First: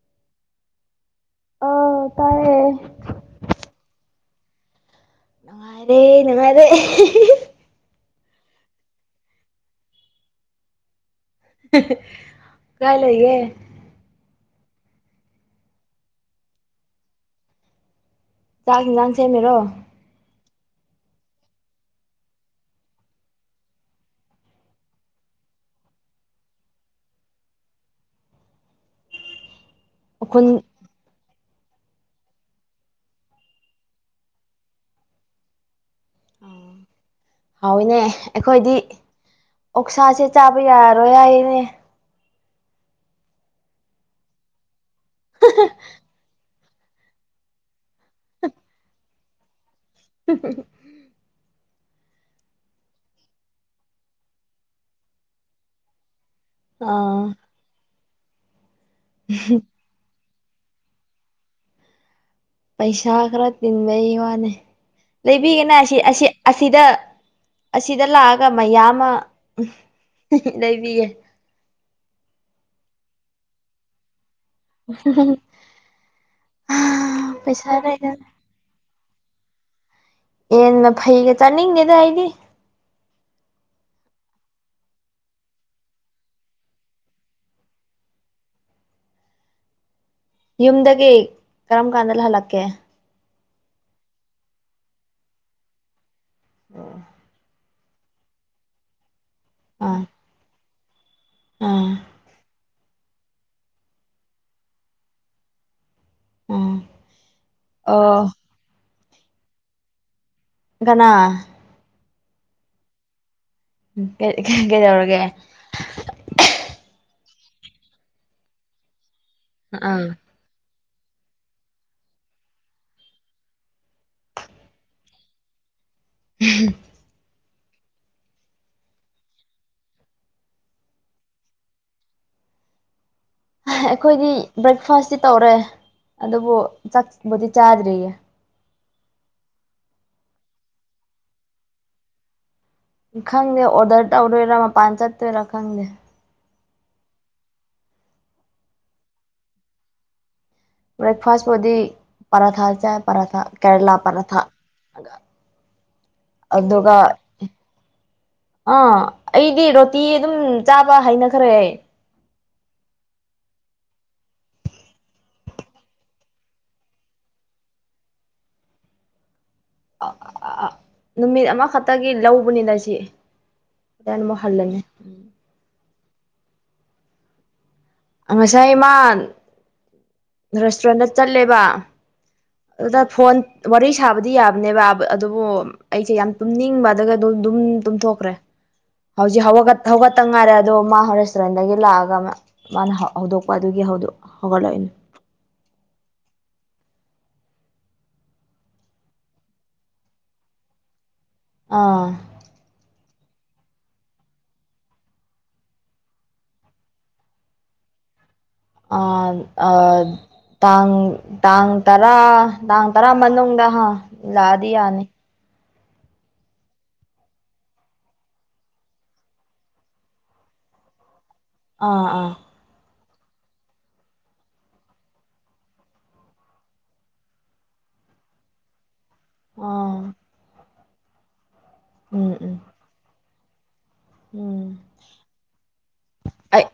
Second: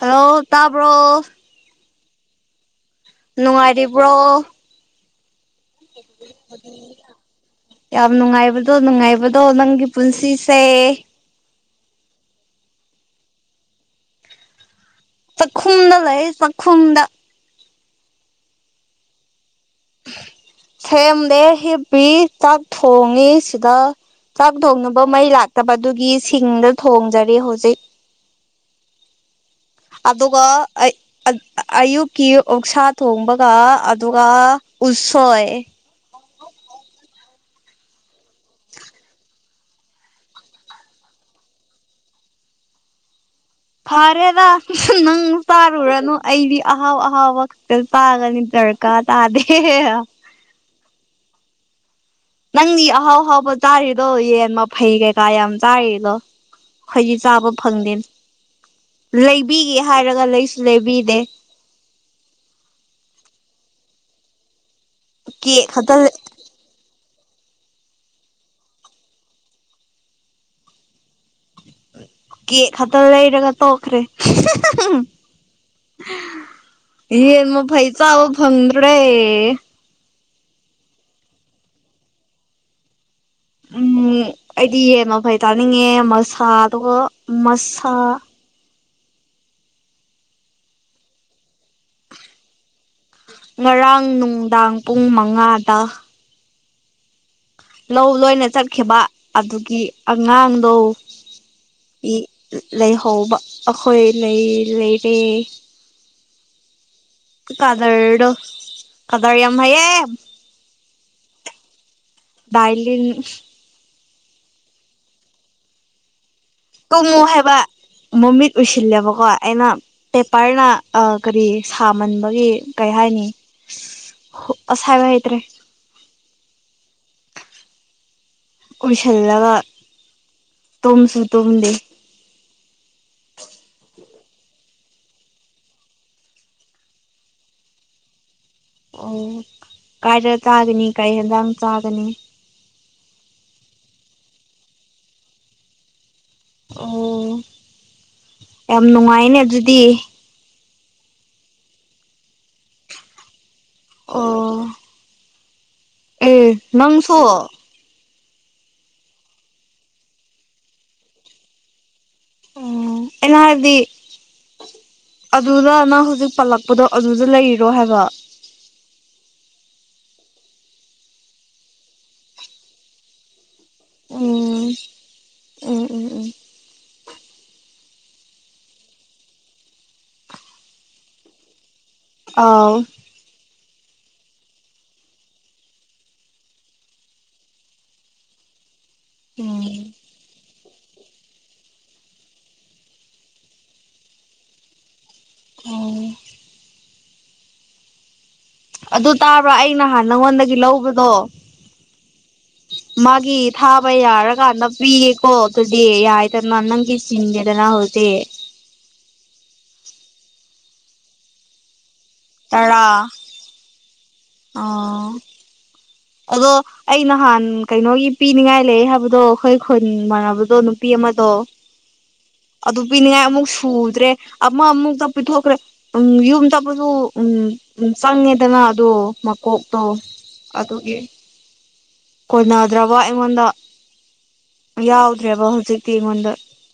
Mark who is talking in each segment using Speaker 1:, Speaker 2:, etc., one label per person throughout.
Speaker 1: hello ꯇꯥꯕ꯭ꯔꯣ
Speaker 2: ꯇꯔꯦ
Speaker 1: ꯅꯨꯡꯉꯥꯏꯔꯤꯕ꯭ꯔꯣ
Speaker 2: ꯅꯨꯉꯥꯏꯔꯦ ꯅꯨꯉꯥꯏꯔꯦ
Speaker 1: ꯌꯥꯝ ꯅꯨꯡꯉꯥꯏꯕꯗꯣ ꯅꯨꯡꯉꯥꯏꯕꯗꯣ ꯅꯪꯒꯤ ꯄꯨꯟꯁꯤꯁꯦ
Speaker 2: ꯀꯥꯏ ꯂꯩꯌꯦ
Speaker 1: ꯆꯥꯛꯈꯨꯝꯗ ꯂꯩꯌꯦ ꯆꯥꯛꯈꯨꯝꯗ
Speaker 2: ꯆꯥꯛ ꯍꯦꯜꯖꯥꯦ ꯁꯦꯃꯤꯔꯣ
Speaker 1: ꯁꯦꯝꯗꯦ ꯍꯤꯞꯄꯤ ꯆꯥꯛ ꯊꯣꯡꯉꯤ ꯁꯤꯗ ꯆꯥꯛ ꯊꯣꯡꯅꯕ ꯃꯩ ꯂꯥꯛꯇꯕꯗꯨꯒꯤ ꯁꯤꯡꯗ ꯊꯣꯡꯖꯔꯦ ꯍꯧꯖꯤꯛ ꯑꯗꯨꯒ
Speaker 2: ꯎꯈꯨꯟ
Speaker 1: ꯑꯩ ꯑꯌꯨꯛꯀꯤ ꯑꯣꯛꯁꯥ ꯊꯣꯡꯕꯒ ꯑꯗꯨꯒ ꯎꯁꯣꯏ
Speaker 2: ꯑ ꯍꯥꯎꯏꯅꯦ ꯑꯩꯈꯣꯏꯗꯤ ꯑꯣꯛꯁꯥꯁꯦ ꯆꯥꯕ ꯌꯥꯔꯣꯏ ꯍꯥꯌꯦꯅꯦ
Speaker 1: ꯐꯔꯦꯗꯥ ꯅꯪ ꯇꯥꯔꯨꯨꯔꯅꯣ ꯑꯩꯗꯤ ꯑꯍꯥꯎ ꯑꯍꯥꯎꯕꯛꯇ ꯇꯥꯒꯅꯤ ꯇꯔꯀꯥ ꯇꯥꯗꯦ
Speaker 2: [inaudible]
Speaker 1: ꯅꯪꯒꯤ ꯑꯍꯥꯎ ꯑꯍꯥꯎꯕ ꯆꯥꯔꯤꯗꯣ ꯌꯦꯟ ꯃꯐꯩ ꯀꯩꯀꯥ ꯌꯥꯝ ꯆꯥꯔꯤꯗꯣ ꯍꯖꯤ
Speaker 2: ꯑꯥ
Speaker 1: ꯆꯥꯕ ꯐꯪꯗꯦ ꯂꯩꯕꯤꯒꯦ ꯍꯥꯏꯔꯒ ꯂꯩꯁꯨ ꯂꯩꯕꯤꯗꯦ
Speaker 2: ꯄꯩꯁꯥ ꯈꯔ ꯇꯤꯟꯕꯩ ꯋꯥꯅꯤ
Speaker 1: ꯀꯦꯛ
Speaker 2: ꯂꯩꯕꯤꯒꯦꯅ
Speaker 1: ꯈꯛꯇ
Speaker 2: ꯑꯁꯤ ꯑꯁꯤꯗ ꯑꯁꯤꯗ ꯂꯥꯛꯑꯒ ꯃꯌꯥꯝ ꯑꯃ ꯂꯩꯕꯤꯒꯦ
Speaker 1: ꯀꯦꯛ ꯈꯛꯇ ꯂꯩꯔꯒ ꯇꯣꯛꯈ꯭ꯔꯦ ꯌꯦꯟ
Speaker 2: ꯄꯩꯁꯥ
Speaker 1: ꯃꯐꯩ ꯆꯥꯕ
Speaker 2: ꯂꯩꯗꯅ
Speaker 1: ꯐꯪꯗ ꯗ꯭ꯔꯦ
Speaker 2: ꯌꯦꯜ ꯐꯩꯒ ꯆꯥꯅꯤꯡꯉꯦꯗ ꯑꯩꯗꯤ
Speaker 1: ꯎꯝ ꯑꯩꯗꯤ ꯌꯦꯟ ꯃꯐꯩ ꯇꯥꯅꯤꯡꯉꯦ ꯃꯁꯥ ꯑꯗꯨꯒ ꯃꯁꯥ
Speaker 2: ꯌꯨꯝꯗꯒꯤ ꯀꯔꯝ ꯀꯥꯟꯗ ꯍꯜꯂꯛꯀꯦ
Speaker 1: ꯉꯔꯥꯡ ꯅꯨꯡꯗꯥꯡ ꯄꯨꯡ ꯃꯉꯥꯗ
Speaker 2: ꯑꯣ
Speaker 1: ꯂꯧ ꯂꯣꯏꯅ ꯆꯠꯈꯤꯕ ꯑꯗꯨꯒꯤ
Speaker 2: ꯑꯥ
Speaker 1: ꯑꯉꯥꯡꯗꯣ
Speaker 2: ꯑꯥ
Speaker 1: ꯍ ꯂꯩꯍꯧꯕ ꯑꯩꯈꯣꯏ ꯂꯩꯔꯦ
Speaker 2: ꯑꯥ ꯑꯣ
Speaker 1: ꯀꯗꯔꯣ ꯀꯗꯔ ꯌꯥꯝꯝ ꯍꯥꯏꯌꯦ
Speaker 2: ꯀꯅꯥ
Speaker 1: ꯇꯥꯏ [unintelligible]
Speaker 2: ꯀ ꯀꯩꯗꯧꯔꯒꯦ
Speaker 1: ꯌꯦꯉꯣ ꯍꯥꯏꯕ ꯃꯃꯤꯠ ꯎꯁꯤꯜꯂꯦꯕꯀꯣ ꯑꯩꯅ
Speaker 2: ꯑꯥ
Speaker 1: ꯄꯦꯄꯔꯅ ꯀꯔꯤ ꯁꯥꯃꯟꯕꯒꯤ ꯀꯩ ꯍꯥꯏꯅꯤ ꯍ ꯑꯁꯥ ꯂꯩꯇ꯭ꯔꯦ
Speaker 2: [inaudible]
Speaker 1: ꯎꯁꯜꯂꯒ ꯇꯨꯝꯁꯨ ꯇꯨꯝꯗꯦ
Speaker 2: ꯑꯩꯈꯣꯏꯗꯤ ꯕ꯭ꯔꯦꯛꯐꯥꯁꯇꯤ ꯇꯧꯔꯦ ꯑꯗꯨꯕꯨ ꯆꯥꯛꯕꯨꯗꯤ ꯆꯥꯗ꯭ꯔꯤꯌꯦ
Speaker 1: ꯑꯣ ꯀꯥꯏꯗ ꯆꯥꯒꯅꯤ ꯀꯥꯏ ꯍꯦꯟꯗꯥꯡ ꯆꯥꯒꯅꯤ
Speaker 2: ꯈꯪꯗꯦ ꯑꯣꯗꯔ ꯇꯧꯔꯣꯏꯔꯥ ꯃꯄꯥꯟ ꯆꯠꯇꯣꯏꯔꯥ ꯈꯪꯗꯦ
Speaker 1: ꯑꯣ ꯌꯥꯝ ꯅꯨꯡꯉꯥꯏꯅꯦ ꯑꯗꯨꯗꯤ
Speaker 2: ꯕ꯭ꯔꯛ ꯐꯥꯁꯄꯨꯗꯤ ꯄꯔꯥꯊꯥ ꯆꯥꯏ ꯄꯔꯥꯊꯥ ꯀꯦꯔꯂꯥ ꯄꯔꯊꯥ
Speaker 1: ꯑꯦ ꯅꯪꯁꯨ
Speaker 2: ꯑꯥ ꯑꯩꯗꯤ ꯔꯣꯇꯤ ꯑꯗꯨꯝ ꯆꯥꯕ ꯍꯥꯏꯅꯈ꯭ꯔꯦ
Speaker 1: ꯑꯣ ꯑꯦꯅꯔꯗꯤ ꯑꯗꯨꯅ ꯅꯪ ꯍꯧꯖꯤꯛ ꯄꯥꯜꯂꯛꯄꯗꯣ ꯑꯗꯨꯗ ꯂꯩꯔꯣ ꯍꯥꯏꯕ
Speaker 2: ꯅꯨꯃꯤꯠ ꯑꯃꯈꯛꯇꯒꯤ ꯂꯧꯕꯅꯤꯅ ꯁꯤ ꯃꯣ
Speaker 1: ꯎꯝ
Speaker 2: ꯍꯥꯜꯂꯅꯦ
Speaker 1: ꯎꯝ ꯎꯝ ꯎꯝ
Speaker 2: ꯉꯁꯥꯏ ꯃꯥ ꯔꯦꯁꯇꯨꯔꯦꯟꯗ ꯆꯠꯂꯦꯕ
Speaker 1: ꯑꯥꯎ
Speaker 2: ꯑꯣꯗ ꯐꯣꯟ ꯋꯥꯔꯤ ꯁꯥꯕꯗꯤ ꯌꯥꯕꯅꯦꯕ ꯑꯗꯨꯕꯨ ꯑꯩꯁꯦ ꯌꯥꯝ ꯇꯨꯝꯅꯤꯡꯕꯗꯒ ꯑꯗꯨ ꯑꯗꯨꯝ ꯇꯨꯝꯊꯣꯛꯈ꯭ꯔꯦ ꯍꯧꯖꯤ ꯍꯒ
Speaker 1: ꯎꯝ
Speaker 2: ꯍꯒ ꯇꯪꯉꯔꯦ ꯑꯗꯣ ꯃꯥ ꯔꯦꯁꯇꯨꯔꯦꯟꯗꯒꯤ ꯂꯥꯛꯑꯒ ꯃꯥꯅ ꯍꯧꯗꯣꯛꯄ ꯑꯗꯨꯒꯤ ꯍꯧꯗ ꯍꯧꯒꯠꯂꯛꯏꯅꯦ
Speaker 1: ꯑꯣ ꯑꯗꯨ ꯇꯥꯕ꯭ꯔꯣ ꯑꯩ ꯅꯍꯥꯟ ꯅꯪꯉꯣꯟꯗꯒꯤ ꯂꯧꯕꯗꯣ
Speaker 2: ꯑꯥ
Speaker 1: ꯃꯥꯒꯤ ꯊꯥꯕ ꯌꯥꯔꯀꯥꯟꯗ ꯄꯤꯌꯦꯀꯣ ꯑꯗꯨꯗꯤ ꯌꯥꯏꯗꯅ ꯅꯪꯒꯤ ꯆꯤꯟꯒꯦꯗꯅ ꯍꯧꯖꯤꯛ ꯎꯆ
Speaker 2: ꯑ ꯑ ꯇꯥꯡ ꯇꯥꯡ ꯇꯔꯥ ꯇꯥꯡ ꯇꯔꯥ ꯃꯅꯨꯡꯗ ꯍ ꯂꯥꯛꯑꯗꯤ
Speaker 1: ꯑꯣ
Speaker 2: ꯌꯥꯅꯤ
Speaker 1: ꯑꯗꯣ ꯑꯩ ꯅꯍꯥꯟ ꯀꯩꯅꯣꯒꯤ ꯄꯤꯅꯤꯡꯉꯥꯏ ꯂꯩ ꯍꯥꯏꯕꯗꯣ ꯑꯩꯈꯣꯏ ꯈꯨꯟ ꯃꯥꯟꯅꯕꯗꯣ ꯅꯨꯄꯤ ꯑꯃ ꯑꯃꯗꯣ
Speaker 2: ꯑꯥ ꯑꯥ
Speaker 1: ꯑꯗꯨ ꯄꯤꯅꯤꯡꯉꯥꯏ ꯑꯃꯨꯛ ꯁꯨꯗ꯭ꯔꯦ ꯑꯃ ꯑꯃꯨꯛꯇ ꯄꯤꯊꯣꯛꯈ꯭ꯔꯦ ꯎꯝ ꯌꯨꯝꯗꯄꯁꯨ ꯎꯝ ꯆꯪꯉꯦꯗꯅ ꯑꯗꯣ ꯃꯀꯣꯛꯇꯣ
Speaker 2: ꯑꯥ
Speaker 1: ꯑꯗꯨꯒꯤ
Speaker 2: ꯎꯝ ꯎꯝ
Speaker 1: ꯀꯣꯏꯅꯗ꯭ꯔꯕ ꯑꯩꯉꯣꯟꯗ
Speaker 2: ꯎꯝ
Speaker 1: ꯌꯥꯎꯗ꯭ꯔꯦꯕ ꯍꯧꯖꯤꯛꯇꯤ ꯑꯩꯉꯣꯟꯗ
Speaker 2: ꯑꯩ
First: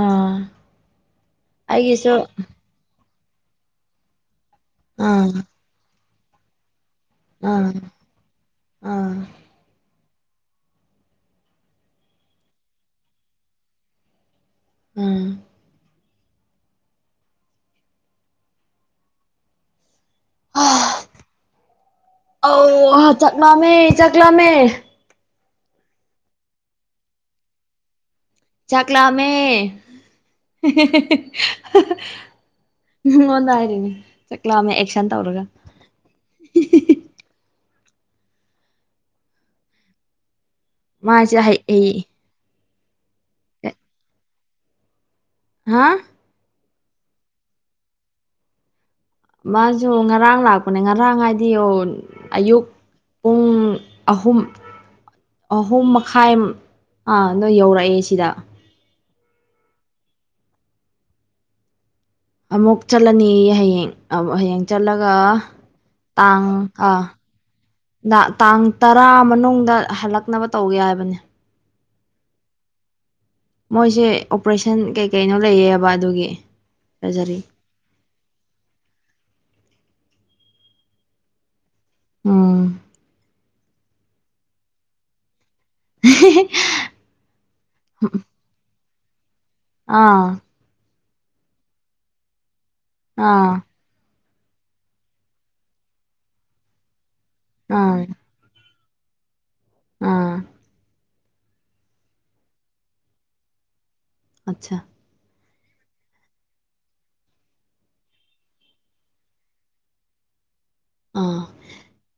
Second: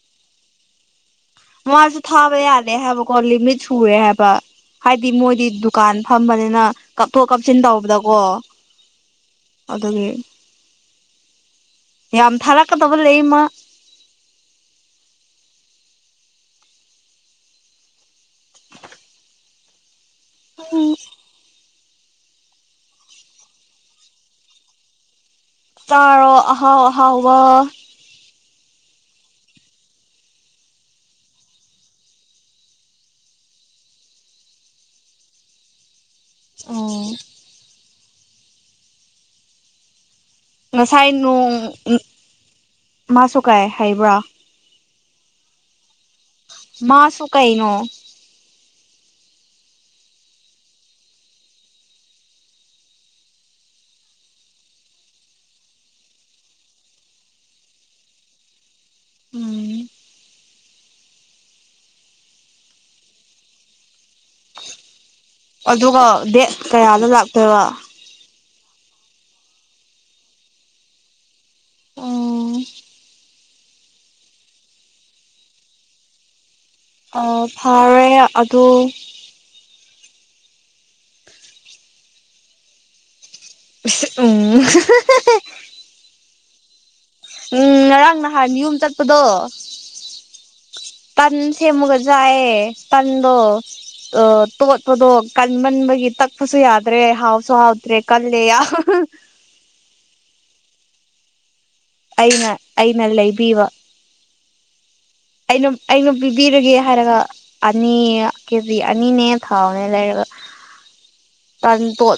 Speaker 2: ꯑꯥ
Speaker 1: ꯃꯥꯁꯨ
Speaker 2: ꯑꯩꯒꯤꯁꯨ
Speaker 1: ꯊꯥꯕ ꯌꯥꯂꯦ ꯍꯥꯏꯕꯀꯣ ꯂꯤꯃꯤꯠ ꯁꯨꯔꯦ ꯍꯥꯏꯕ ꯍꯥꯏꯗꯤ
Speaker 2: ꯑꯥ
Speaker 1: ꯃꯣꯏꯗꯤ ꯗꯨꯀꯥꯟ ꯐꯝꯕꯅꯤꯅ ꯀꯥꯞꯊꯣꯛ ꯀꯥꯞꯁꯤꯟ
Speaker 2: ꯑꯥ
Speaker 1: ꯇꯧꯕꯗꯀꯣ
Speaker 2: ꯑꯥ
Speaker 1: ꯑꯗꯨꯒꯤ ꯌꯥꯝ ꯊꯔꯛꯀꯗꯕ ꯂꯩ ꯃꯥ
Speaker 2: ꯎꯝ
Speaker 1: ꯑ
Speaker 2: ꯑꯧꯍꯥ ꯆꯥꯛ ꯂꯥꯝꯃꯦ ꯆꯥꯛ ꯂꯥꯝꯃꯦ
Speaker 1: ꯆꯥꯔꯣ ꯑꯍꯥꯎ ꯑꯍꯥꯎ
Speaker 2: ꯆꯥꯛꯂꯥꯃꯦ ꯉꯣꯟꯗ ꯍꯥꯏꯔꯤꯅꯤ ꯆꯥꯛ ꯂꯥꯃꯦ ꯑꯦꯛꯁꯟ ꯇꯧꯔꯒ
Speaker 1: ꯑꯣ ꯉꯁꯥꯏ
Speaker 2: ꯃꯥꯁꯦ
Speaker 1: ꯅꯣꯡ
Speaker 2: ꯍꯩ ꯍꯩ
Speaker 1: ꯃꯥꯁꯨ ꯀꯥꯏ ꯍꯥꯏꯕ꯭ꯔꯥ
Speaker 2: ꯍꯥꯥ
Speaker 1: ꯃꯥꯁꯨꯨ ꯀꯩꯅꯣ
Speaker 2: ꯃꯥꯁꯨ ꯉꯔꯥꯡ ꯂꯥꯛꯄꯅꯦ ꯉꯔꯥꯡ ꯍꯥꯏꯗꯤ ꯑꯣ ꯑꯌꯨꯛ ꯄꯨꯡ ꯑꯍꯨꯝ ꯑꯍꯨꯝ ꯃꯈꯥꯏ ꯅꯣꯏ ꯌꯧꯔꯛꯑꯦ ꯁꯤꯗ
Speaker 1: ꯎꯝ
Speaker 2: ꯑꯃꯨꯛ ꯆꯠꯂꯅꯤ ꯍꯌꯦꯡ ꯍꯌꯦꯡ ꯆꯠꯂꯒ
Speaker 1: ꯑꯗꯨꯒ ꯗꯦꯠ
Speaker 2: ꯇꯥꯡ ꯑꯥ
Speaker 1: ꯀꯌꯥꯗ ꯂꯥꯛꯇꯣꯏꯕ
Speaker 2: ꯇꯥꯡ ꯇꯔꯥ ꯃꯅꯨꯡꯗ ꯍꯜꯂꯛꯅꯕ ꯇꯧꯒꯦ ꯍꯥꯏꯕꯅꯤ
Speaker 1: ꯑꯣ
Speaker 2: ꯃꯣꯏꯁꯦ ꯑꯣꯄꯔꯦꯁꯟ ꯀꯩ ꯀꯩꯅꯣ ꯂꯩꯌꯦꯕ ꯑꯗꯨꯒꯤ
Speaker 1: ꯑ
Speaker 2: ꯁꯔꯖꯔꯤ
Speaker 1: ꯐꯔꯦ ꯑꯗꯨ
Speaker 2: ꯑꯣ
Speaker 1: ꯎꯝ
Speaker 2: ꯍ
Speaker 1: ꯎꯝ ꯉꯔꯥꯡ ꯅꯍꯥꯟ ꯌꯨꯝ ꯆꯠꯄꯗꯣ
Speaker 2: ꯑꯥ
Speaker 1: ꯇꯥꯟꯁꯦ ꯃꯒ ꯆꯑ ꯇꯥꯟꯗ
Speaker 2: ꯑꯥ
Speaker 1: ꯑ ꯇꯣꯠꯄꯗꯣ ꯀꯟꯃꯟꯕꯒꯤ ꯇꯛꯄꯁꯨ ꯌꯥꯗ꯭ꯔꯦ ꯍꯥꯎꯁꯨ
Speaker 2: ꯑꯥ
Speaker 1: ꯍꯥꯎꯗ꯭ꯔꯦ ꯀꯜꯂꯦ ꯑ
Speaker 2: ꯑꯥ
Speaker 1: ꯑꯩꯅ ꯑꯩꯅ ꯂꯩ ꯤꯕ
Speaker 2: ꯑꯆꯥꯆꯥ
Speaker 1: ꯑꯩꯅ ꯑꯩꯅ ꯄꯤꯕꯤꯔꯒꯦ ꯍꯥꯏꯔꯒ ꯑꯅꯤ ꯀꯦꯖꯤ ꯑꯅꯤꯅꯦ ꯊꯥꯎꯅꯦ ꯂꯩꯔꯒ
Speaker 2: [inaudible]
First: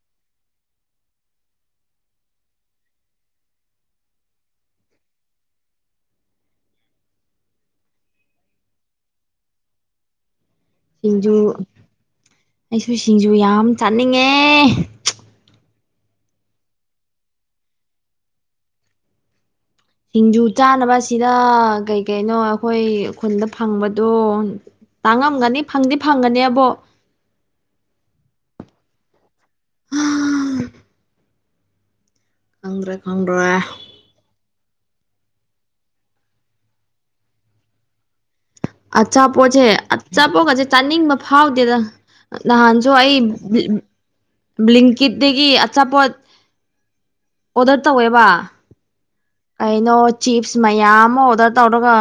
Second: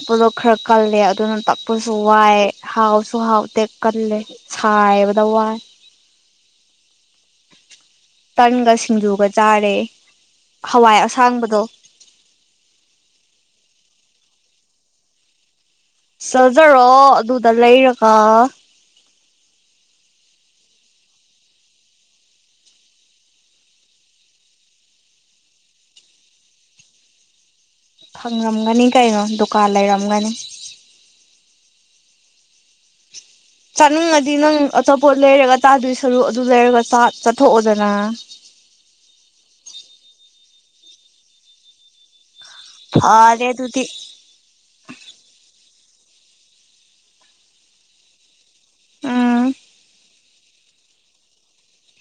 Speaker 1: ꯇꯂ ꯈꯔ ꯀꯜꯂꯦ ꯑꯗꯨꯅ ꯇꯛꯄꯁꯨ ꯋꯥꯏ ꯍꯥꯎꯁꯨ ꯍꯥꯎꯇꯦꯛ ꯀꯜꯂꯦ ꯁꯥꯏꯕꯗ ꯋꯥꯏ
Speaker 2: [inaudible]
Speaker 1: ꯇꯟꯒ ꯁꯤꯡꯖꯨꯒ ꯆꯥꯔꯦ ꯍꯋꯥꯏ
Speaker 2: ꯁꯤꯡꯖꯨ
Speaker 1: ꯑꯁꯥꯡꯕꯗꯣ
Speaker 2: ꯑꯩꯁꯨ ꯁꯤꯡꯖꯨ ꯌꯥꯝ ꯆꯥꯅꯤꯡꯉꯦ
Speaker 1: ꯆꯠꯖꯔꯣ ꯑꯗꯨꯗ ꯂꯩꯔꯒ
Speaker 2: ꯁꯤꯡꯖꯨ ꯆꯥꯅꯕꯁꯤꯅ ꯀꯩ ꯀꯩꯅꯣ ꯑꯩꯈꯣꯏ ꯈꯨꯟꯗ ꯐꯪꯕꯗꯣ ꯇꯥꯡꯉꯝꯒꯅꯤ ꯐꯪꯗꯤ ꯐꯪꯒꯅꯤ ꯑꯕꯣ
Speaker 1: ꯐꯪꯔꯝꯒꯅꯤ ꯀꯩꯅꯣ ꯗꯨꯀꯥꯟ ꯂꯩꯔꯝꯒꯅꯤ
Speaker 2: ꯑꯪ꯭ꯔ
Speaker 1: ꯆꯅꯤꯡꯪ ꯑꯗꯤ ꯅꯪ ꯑꯆꯥꯄꯣꯠ ꯂꯩꯔꯒ ꯆꯥꯗꯣꯏ ꯁꯔꯨꯛ ꯑꯗꯨ ꯂꯩꯔꯒ ꯆꯠꯊꯣꯛꯑꯣꯗꯅ
Speaker 2: ꯑꯆꯥꯄꯣꯠꯁꯦ ꯑꯆꯥꯄꯣꯠꯀꯁꯦ ꯆꯥꯅꯤꯡꯕ ꯐꯥꯎꯗꯦꯗ ꯅꯍꯥꯟꯁꯨ ꯑꯩ
Speaker 1: ꯐꯔꯦ ꯑꯗꯨꯗꯤ
Speaker 2: ꯕ꯭ꯂꯤꯡꯀꯤꯠꯇꯒꯤ ꯑꯆꯥꯄꯣꯠ ꯑꯣꯗꯔ ꯇꯧꯋꯦꯕ
Speaker 1: ꯎꯝ
Speaker 2: ꯀꯩꯅꯣ ꯆꯤꯞꯁ ꯃꯌꯥꯝ ꯑꯃ ꯑꯣꯗꯔ ꯇꯧꯔꯒ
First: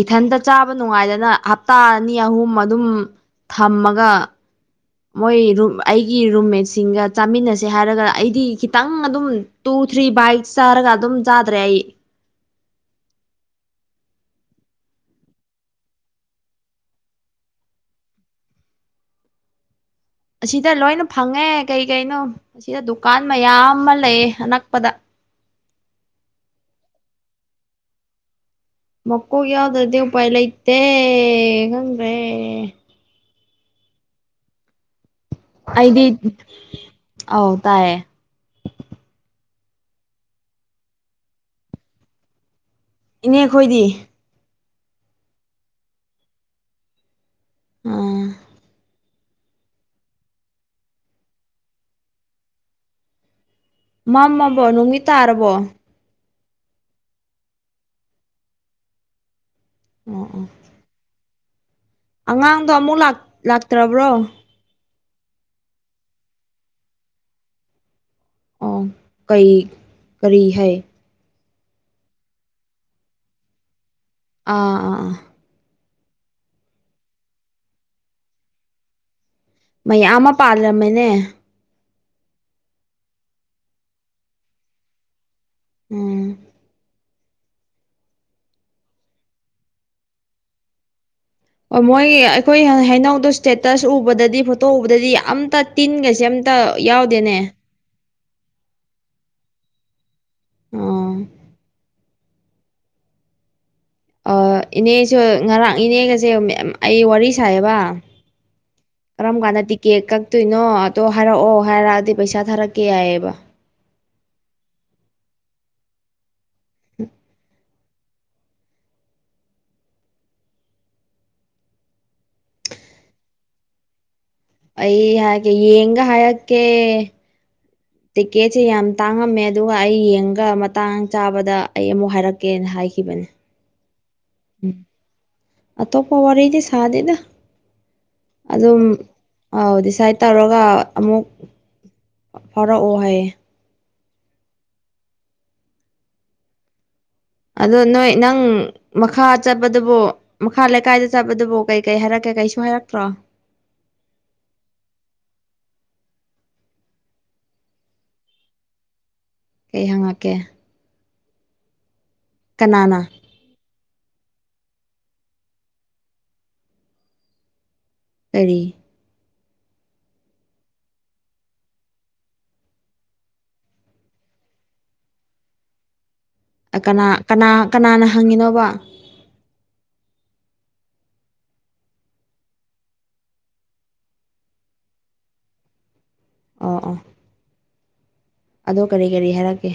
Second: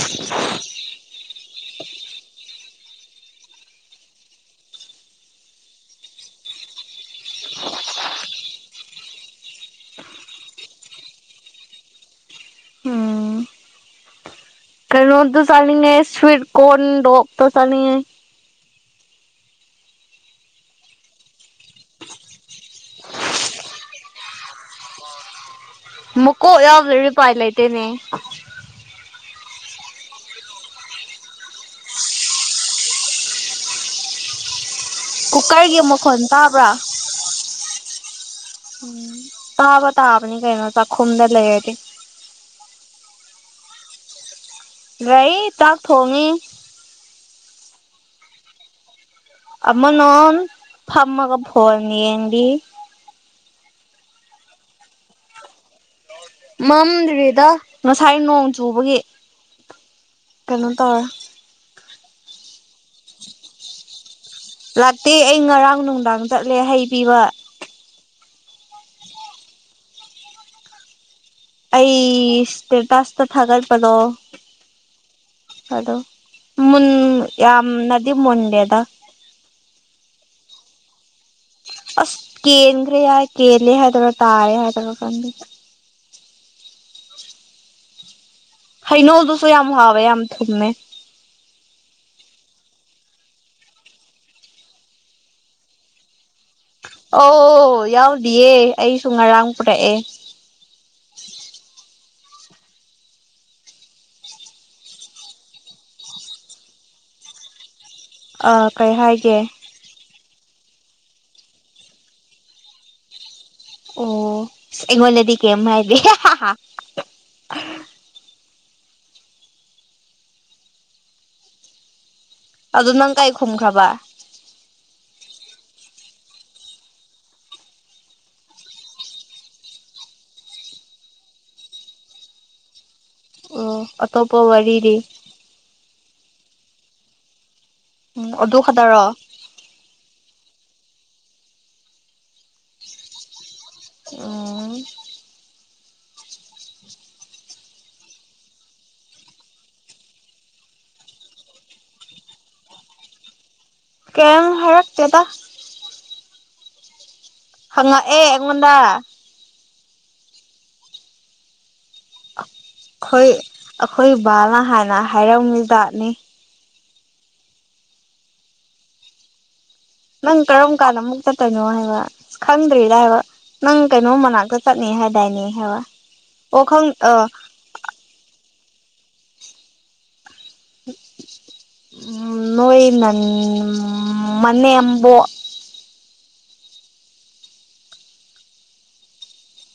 Speaker 2: ꯏꯊꯟꯇ ꯆꯥꯕ ꯅꯨꯡꯉꯥꯏꯗꯅ ꯍꯞꯇꯥ ꯑꯅꯤ ꯑꯍꯨꯝ ꯑꯗꯨꯝ ꯊꯝꯃꯒ ꯃꯣꯏ ꯑꯩꯒꯤ ꯔꯨꯝꯃꯦꯠꯁꯤꯡꯒ ꯆꯥꯃꯤꯟꯅꯁꯦ ꯍꯥꯏꯔꯒ ꯑꯩꯗꯤ ꯈꯤꯇꯪ ꯑꯗꯨꯝ ꯇ ꯄꯨꯨꯊ꯭ꯔꯤ ꯕꯥꯏꯛ ꯆꯥꯔꯒ ꯑꯗꯨꯝ ꯆꯥꯗ꯭ꯔꯦ ꯑꯩ
Speaker 1: ꯑꯝ ꯀꯩꯅꯣꯗ ꯆꯅꯤꯡꯉ ꯐꯔ ꯀꯣꯣꯟꯣꯛ ꯇ ꯆꯅꯤꯉ
Speaker 2: ꯑꯁꯤꯗ ꯂꯣꯏꯅ ꯐꯪꯉꯦ ꯀꯩ ꯀꯩꯅꯣ ꯑꯁꯤꯗ ꯗꯨꯀꯥꯟ ꯃꯌꯥꯝ ꯑꯃ ꯂꯩꯌꯦ ꯁꯅꯛꯄꯗ
Speaker 1: ꯃꯀꯣꯕꯔꯤ ꯄꯥꯏ ꯂꯩꯇꯅꯦ
Speaker 2: ꯑꯣꯈꯣꯒ ꯌꯥꯎꯗꯗꯤꯦ ꯎ ꯄꯥꯏ ꯂꯩꯇꯦ ꯈꯪ꯭ꯔꯦ
Speaker 1: ꯀꯨꯀꯔꯒꯤ
Speaker 2: ꯑꯩꯗꯤ
Speaker 1: ꯃꯈꯣꯟ ꯇꯥꯕ꯭ꯔꯥ
Speaker 2: ꯑꯧ ꯇꯥꯏꯌꯦ
Speaker 1: ꯎꯝ ꯍꯥꯥꯕ ꯇ ꯍꯥꯅꯤ ꯀꯩꯅꯅ ꯆꯈꯨꯗ ꯂꯩꯗꯤ
Speaker 2: ꯏꯅꯦꯈꯣꯏꯗꯤ
Speaker 1: ꯔꯏ ꯇꯥꯛ ꯍꯣꯡꯉꯦ
Speaker 2: ꯑ
Speaker 1: ꯑꯃ ꯅ ꯐꯃ ꯀ ꯐꯣꯔꯅꯤ ꯑꯦꯗꯤ
Speaker 2: ꯃꯥ ꯃꯥꯕꯣ ꯅꯣꯡꯃꯤꯠ ꯇꯥꯔꯕꯣ
Speaker 1: ꯃꯝꯗ꯭ꯔꯤꯦꯗ ꯉꯁꯥꯏ ꯅꯣꯡ ꯆꯨꯕꯒꯤ
Speaker 2: ꯑꯣ ꯑꯣ
Speaker 1: ꯀꯩꯅꯣ ꯇꯧ
Speaker 2: ꯑꯉꯥꯡꯗꯣ ꯑꯃꯨꯛ ꯂꯥꯛꯇ꯭ꯔꯕ꯭ꯔꯣ
Speaker 1: ꯂꯥꯛꯇꯦ ꯑꯩ ꯉꯔꯥꯡ ꯅꯨꯡꯗꯥꯡ ꯆꯠꯂꯦ ꯍꯩꯕꯤꯕ
Speaker 2: ꯎꯝ ꯀꯩ ꯀꯔꯤ ꯍꯥꯏ
Speaker 1: ꯑꯩ ꯏꯁꯇꯦꯇꯁꯇꯥ ꯊꯥꯒꯠꯄꯗꯣ
Speaker 2: ꯑꯥ ꯑꯥ ꯑꯥ
Speaker 1: ꯑꯗꯣ ꯃꯨꯟ ꯌꯥꯝꯅꯗꯤ ꯃꯨꯟꯗꯦꯗꯥ
Speaker 2: ꯃꯌꯥꯝ ꯑꯃꯥ ꯄꯥꯜꯂꯝꯃꯦꯅꯦ
Speaker 1: ꯑꯁ ꯀꯦꯟꯈ꯭ꯔꯦ ꯍꯥꯏ ꯀꯦꯜꯂꯦ ꯍꯥꯏꯗꯨꯏꯔ ꯇꯥꯏꯌꯦ ꯍꯥꯏꯗꯨꯏꯔ ꯈꯪꯗꯦ
Speaker 2: ꯎꯝ
Speaker 1: ꯍꯩꯅꯣꯗꯨꯁꯨ ꯌꯥꯝ ꯍꯥꯎꯋꯦ ꯌꯥꯝ ꯊꯨꯝꯃꯦ
Speaker 2: ꯑꯃꯣꯏ ꯑꯩꯈꯣꯏ ꯍꯩꯅꯧꯗꯣ ꯏꯁꯇꯦꯇꯁ ꯎꯕꯗꯥꯗꯤ ꯐꯣꯇꯣ ꯎꯕꯗꯥꯗꯤ [unintelligible] ꯇꯤꯟꯒꯁꯦ ꯌꯥꯎꯗꯦꯅꯦ
Speaker 1: ꯑꯧ ꯌꯥꯎꯗꯤꯌꯦ ꯑꯩꯁꯨ ꯉꯔꯥꯡ ꯄꯨꯔꯛꯑꯦ
Speaker 2: ꯑꯝ ꯑ ꯏꯅꯦꯁꯨ ꯉꯔꯥꯡ ꯏꯅꯦꯒꯁꯦ ꯑꯩ ꯋꯥꯔꯤ ꯁꯥꯏꯌꯦꯕ
Speaker 1: ꯑ ꯀꯩ ꯍꯥꯏꯒꯦ
Speaker 2: ꯀꯔꯝꯀꯥꯟꯗ ꯇꯤꯛꯀꯦꯠ ꯀꯛ ꯇꯩꯅꯣ ꯑꯗꯣ ꯍꯥꯏꯔꯛꯑꯣ ꯍꯥꯏꯔꯛꯑꯗꯤ ꯄꯩꯁꯥ ꯊꯥꯔꯛꯀꯦ ꯌꯥꯏꯌꯦꯕ
Speaker 1: ꯑꯣ ꯑꯩꯉꯣꯟꯗꯗꯤ ꯀꯥꯔꯤꯝ ꯍꯥꯏꯗꯦ
Speaker 2: [unintelligible]
Speaker 1: ꯑꯗꯣ ꯅꯪ ꯀꯩ ꯈꯨꯝꯈ꯭ꯔꯥꯕ
Speaker 2: ꯑꯩ ꯍꯥꯏꯒꯦ ꯌꯦꯡꯉꯥꯒ ꯍꯥꯏꯔꯛꯀꯦ ꯇꯤꯛꯀꯦꯠꯁꯦ ꯌꯥꯝ ꯇꯥꯡꯉꯝꯃꯦ ꯑꯗꯨꯒ ꯑꯩ ꯌꯦꯡꯒ ꯃꯇꯥꯡ ꯆꯥꯕꯗ ꯑꯩ ꯑꯃꯨꯛ ꯍꯥꯏꯔꯛꯀꯦ ꯍꯥꯏꯈꯤꯕꯅꯦ
Speaker 1: ꯑꯣ ꯑꯇꯣꯞꯄ
Speaker 2: ꯎꯝ
Speaker 1: ꯋꯥꯔꯤꯗꯤ
Speaker 2: ꯑꯇꯣꯞꯄ ꯋꯥꯔꯤꯗꯤ ꯁꯥꯗꯦꯗ
Speaker 1: ꯎꯝ ꯑꯗꯨ
Speaker 2: ꯑꯗꯨꯝ
Speaker 1: ꯈꯛꯇꯔꯣ
Speaker 2: ꯗꯤꯁꯥꯏꯠ ꯇꯥꯔꯣ [unintelligible] ꯑꯃꯨꯛ ꯐꯥꯎꯔꯛꯑꯣ ꯍꯥꯏꯌꯦ
Speaker 1: ꯑꯣ
Speaker 2: ꯑꯗꯣ ꯅꯣꯏ ꯅꯪ ꯃꯈꯥ ꯆꯠꯄꯗꯨꯕꯨ ꯃꯈꯥ ꯂꯩꯀꯥꯏꯗ ꯆꯠꯄꯗꯨꯕꯨ ꯀꯩ ꯀꯩ ꯍꯥꯏꯔꯛꯀꯦ ꯀꯩꯁꯨ ꯍꯥꯏꯔꯛꯇ꯭ꯔꯣ
Speaker 1: ꯀꯩꯝ ꯍꯥꯏꯔꯛꯇꯦꯗ ꯍꯪꯉꯛꯑꯦ ꯑꯩꯉꯣꯟꯗ
Speaker 2: ꯀꯩ ꯍꯪꯉꯛꯀꯦ ꯀꯅꯥꯅ
Speaker 1: ꯈꯣꯏ ꯑꯩꯈꯣꯏ ꯕꯥꯅ ꯍꯥꯟꯅ ꯍꯥꯏꯔꯝꯗꯥꯠꯅꯤ
Speaker 2: ꯀꯔꯤ
Speaker 1: ꯅꯪ ꯀꯔꯝ ꯀꯥꯟꯗ ꯑꯃꯨꯛ ꯇꯠꯇꯨꯏꯅꯣ ꯍꯥꯏꯕ ꯈꯪꯗ꯭ꯔꯤꯔꯥ ꯍꯥꯏꯕ ꯅꯪ ꯀꯩꯅꯣꯝ ꯃꯅꯥꯛꯀ ꯇꯠꯅꯤ ꯍꯥꯏꯗꯥꯏꯅꯦ ꯍꯥꯏꯕ ꯑꯣ ꯈꯪ
Speaker 2: ꯀꯅꯥ
Speaker 1: ꯑ
Speaker 2: ꯀꯅꯥ ꯀꯅꯥꯅ ꯍꯪꯉꯤꯅꯣꯕ
Speaker 1: [unintelligible] ꯎꯝ ꯅꯣꯏ ꯅꯥꯟ ꯃꯅꯦꯝꯕꯣꯛ
Speaker 2: ꯑ ꯑ ꯑꯗꯣ ꯀꯔꯤ ꯀꯔꯤ ꯍꯥꯏꯔꯛꯀꯦ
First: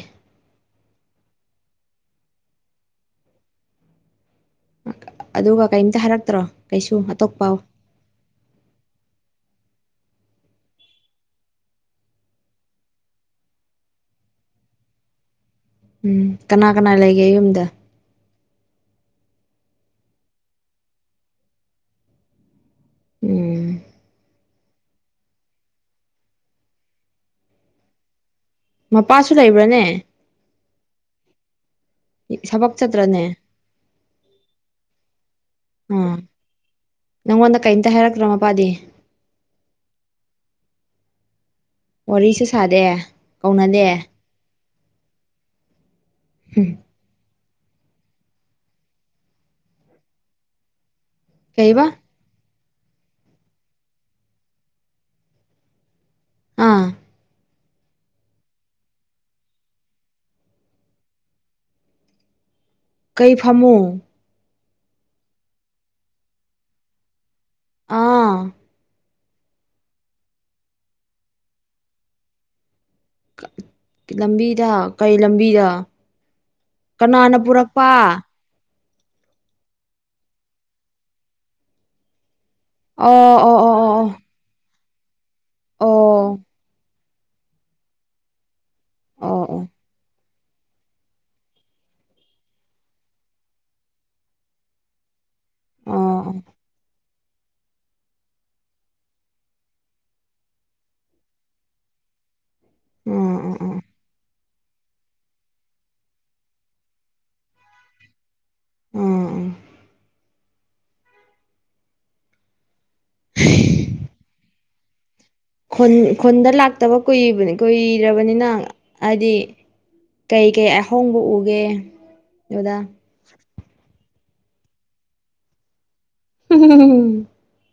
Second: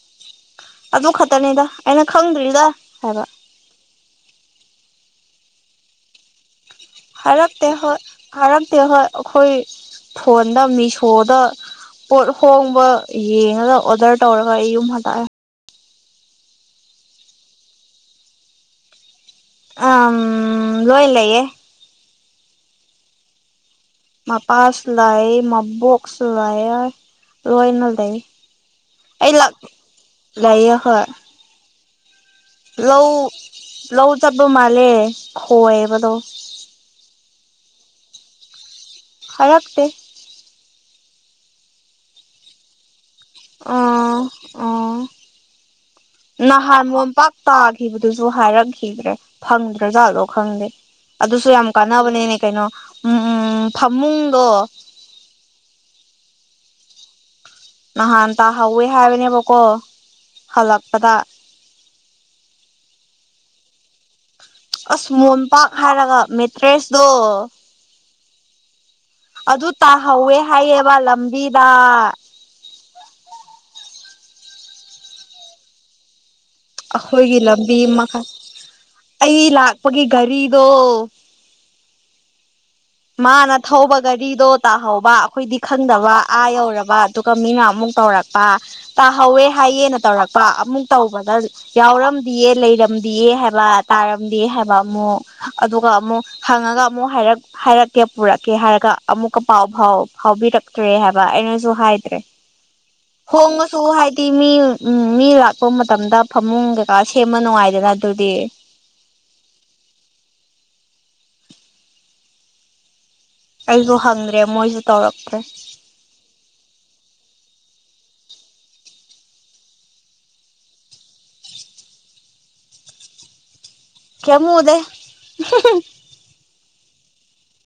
Speaker 1: ꯑꯗꯨ ꯈꯛꯇꯅꯤꯗ ꯑꯩꯅ ꯈꯪꯗ꯭ꯔꯤꯗ ꯍꯥꯏꯕ
Speaker 2: ꯑꯗꯨꯒ ꯀꯩꯝꯇ ꯍꯥꯏꯔꯛꯇ꯭ꯔꯣ ꯀꯩꯁꯨ ꯑꯇꯣꯞꯄ
Speaker 1: ꯍꯥꯏꯔꯛꯇꯦ ꯍꯣꯏ ꯍꯥꯏꯔꯛꯇꯦ ꯍꯣꯏ ꯑꯩꯈꯣꯏ ꯐꯣꯟꯗ ꯃꯤꯁꯣꯗ ꯄꯣꯠ ꯍꯣꯡꯕ ꯌꯦꯡꯉꯥꯒ ꯑꯣꯗꯔ ꯇꯧꯔꯒ ꯑꯩ ꯌꯨꯝ ꯍꯜꯂꯛꯑꯦ
Speaker 2: ꯎꯝ ꯀꯅꯥ ꯀꯅꯥ ꯂꯩꯒꯦ ꯌꯨꯝꯗ
Speaker 1: ꯑꯝ ꯂꯣꯢ ꯂꯩꯌꯦ
Speaker 2: ꯎꯝ
Speaker 1: ꯃꯥꯄꯥꯁꯨ ꯂꯩ ꯃꯥꯕꯣꯛꯁꯨ ꯂꯩꯌꯦ ꯂꯣꯏꯅ ꯂꯩ ꯑꯩ
Speaker 2: ꯃꯄꯥꯁꯨ
Speaker 1: ꯂꯛ
Speaker 2: ꯂꯩꯕ꯭ꯔꯥꯅꯦ
Speaker 1: ꯂꯩꯌꯦ ꯍꯣꯏ
Speaker 2: ꯊꯕꯛ
Speaker 1: ꯂꯧ
Speaker 2: ꯆꯠꯇ꯭ꯔꯅꯦ
Speaker 1: ꯂꯧ ꯆꯠꯄꯥ ꯃꯥꯜꯂꯦ ꯈꯣꯏꯕꯗꯣ
Speaker 2: ꯑꯥ ꯅꯪꯉꯣꯟꯗ ꯀꯩꯝꯇ ꯍꯥꯏꯔꯛꯇ꯭ꯔꯣ ꯃꯄꯥꯗꯤ
Speaker 1: ꯍꯥꯏꯔꯛꯇꯦ
Speaker 2: ꯋꯥꯔꯤꯁꯨ ꯁꯥꯗꯦ ꯀꯧꯅꯗꯦ
Speaker 1: ꯑꫭ ꯑꯣ ꯅꯍꯥꯟ ꯃꫭꯝ ꯄꯥꯛ ꯇꯥꯈꯤꯕꯗꯨꯁꯨ ꯍꯥꯏꯔꯛꯈꯤꯗ꯭ꯔꯦ ꯐꯪꯗ꯭ꯔꯥ ꯖꯥꯠꯂꫭ ꯈꯪꯗꯦ ꯑꯗꯨꯁꯨ ꯌꯥꯝ
Speaker 2: ꯀꯩꯕ
Speaker 1: ꯀꯥꯟꯅꯕꯅꯤꯅꯦ ꯀꯩꯅꯣ ꯎꯝ ꯎꯝ ꯐꯃꯨꯡꯒꯣ
Speaker 2: ꯑꯥ
Speaker 1: ꯅꯍꯥꯟ ꯇꯥꯍꯧꯋꯦ ꯍꯥꯏꯕꯅꯦꯕꯀꯣ ꯍꯜꯂꯛꯄꯗ
Speaker 2: ꯀꯩ ꯐꯃꯨꯡ
Speaker 1: ꯑꯁ ꯃꯣꯝꯄꯥꯛ ꯍꯥꯏꯔꯒ ꯃꯦꯇ꯭ꯔꯦꯁꯇꯣ
Speaker 2: ꯑꯥ
Speaker 1: ꯑꯗꯨ ꯇꯥꯍꯧꯋꯦ ꯍꯥꯏꯌꯦꯕ ꯂꯝꯕꯤꯗ
Speaker 2: ꯂꯝꯕꯤꯗ ꯀꯩ ꯂꯝꯕꯤꯗ ꯀꯅꯥꯅ
Speaker 1: ꯑꯩꯈꯣꯏꯒꯤ ꯂꯝꯕꯤ
Speaker 2: ꯄꯨꯔꯛꯄ
Speaker 1: ꯃꯈꯥ ꯑꯩ ꯂꯥꯛꯄꯒꯤ ꯔꯤꯗꯣ
Speaker 2: ꯑꯣ
Speaker 1: ꯃꯥꯅ
Speaker 2: ꯑꯣ ꯑꯣ ꯑꯣ ꯑꯣ ꯑꯣ ꯑꯣ ꯑꯣ ꯑꯣ ꯑꯣ
Speaker 1: ꯊꯧꯕ ꯒꯥꯔꯤꯗꯣ ꯇꯥꯍꯧꯕ ꯑꯩꯈꯣꯏꯗꯤ ꯈꯪꯗꯕ ꯑꯥ ꯌꯧꯔꯕ ꯑꯗꯨꯒ ꯃꯤꯅ ꯑꯃꯨꯛ ꯇꯧꯔꯛꯄ ꯇꯥꯍꯧꯋꯦ
Speaker 2: ꯑꯣ ꯑꯣ ꯑꯣ ꯑꯣ
Speaker 1: ꯍꯥꯏꯌꯦꯅ ꯇꯧꯔꯛꯄ ꯑꯃꯨꯛ ꯇꯧꯕꯗ ꯌꯥꯎꯔꯝꯗꯑ ꯂꯩꯔꯝꯗꯑ ꯍꯥꯏꯕ ꯇꯥꯔꯝꯗꯦ ꯍꯥꯏꯕ ꯑꯃꯨꯛ ꯑꯗꯨꯒ ꯑꯃꯨꯛ ꯍꯪꯉꯒ ꯑꯃꯨꯛ ꯍꯥꯏꯔꯛ ꯍꯥꯏꯔꯛꯀꯦ ꯄꯨꯔꯛꯀꯦ ꯍꯥꯏꯔꯒ ꯑꯃꯨꯛꯀ ꯄꯥꯎ ꯐꯥꯎ ꯐꯥꯎꯕꯤꯔꯛꯇ꯭ꯔꯦ ꯍꯥꯏꯕ ꯑꯩꯅꯁꯨ ꯍꯥꯏꯗ꯭ꯔꯦ ꯍꯣꯡꯉꯁꯨ ꯍꯥꯏꯗꯤ ꯃꯤ ꯎꯝ ꯃꯤ ꯂꯥꯛꯄ ꯃꯇꯝꯗ ꯐꯃꯨꯡ ꯀꯩꯀꯥ ꯁꯦꯝꯃ ꯅꯨꯡꯉꯥꯏꯗꯅ ꯑꯗꯨꯗꯤ
Speaker 2: ꯎꯝ ꯎ
Speaker 1: ꯑꯩꯁꯨ ꯍꯪꯗ꯭ꯔꯦ ꯃꯣꯏꯁꯨ ꯇꯧꯔꯛꯇ꯭ꯔꯦ
Speaker 2: ꯈꯨꯟꯗ ꯂꯥꯛꯇꯕ ꯀꯨ ꯀꯨꯏꯔꯕꯅꯤꯅ ꯍꯥꯏꯗꯤ ꯀꯩ ꯀꯩ ꯑꯍꯣꯡꯕ ꯎꯒꯦ ꯑꯗꯨꯗ
Speaker 1: ꯀꯦꯃꯨꯗ
Speaker 2: [inaudible]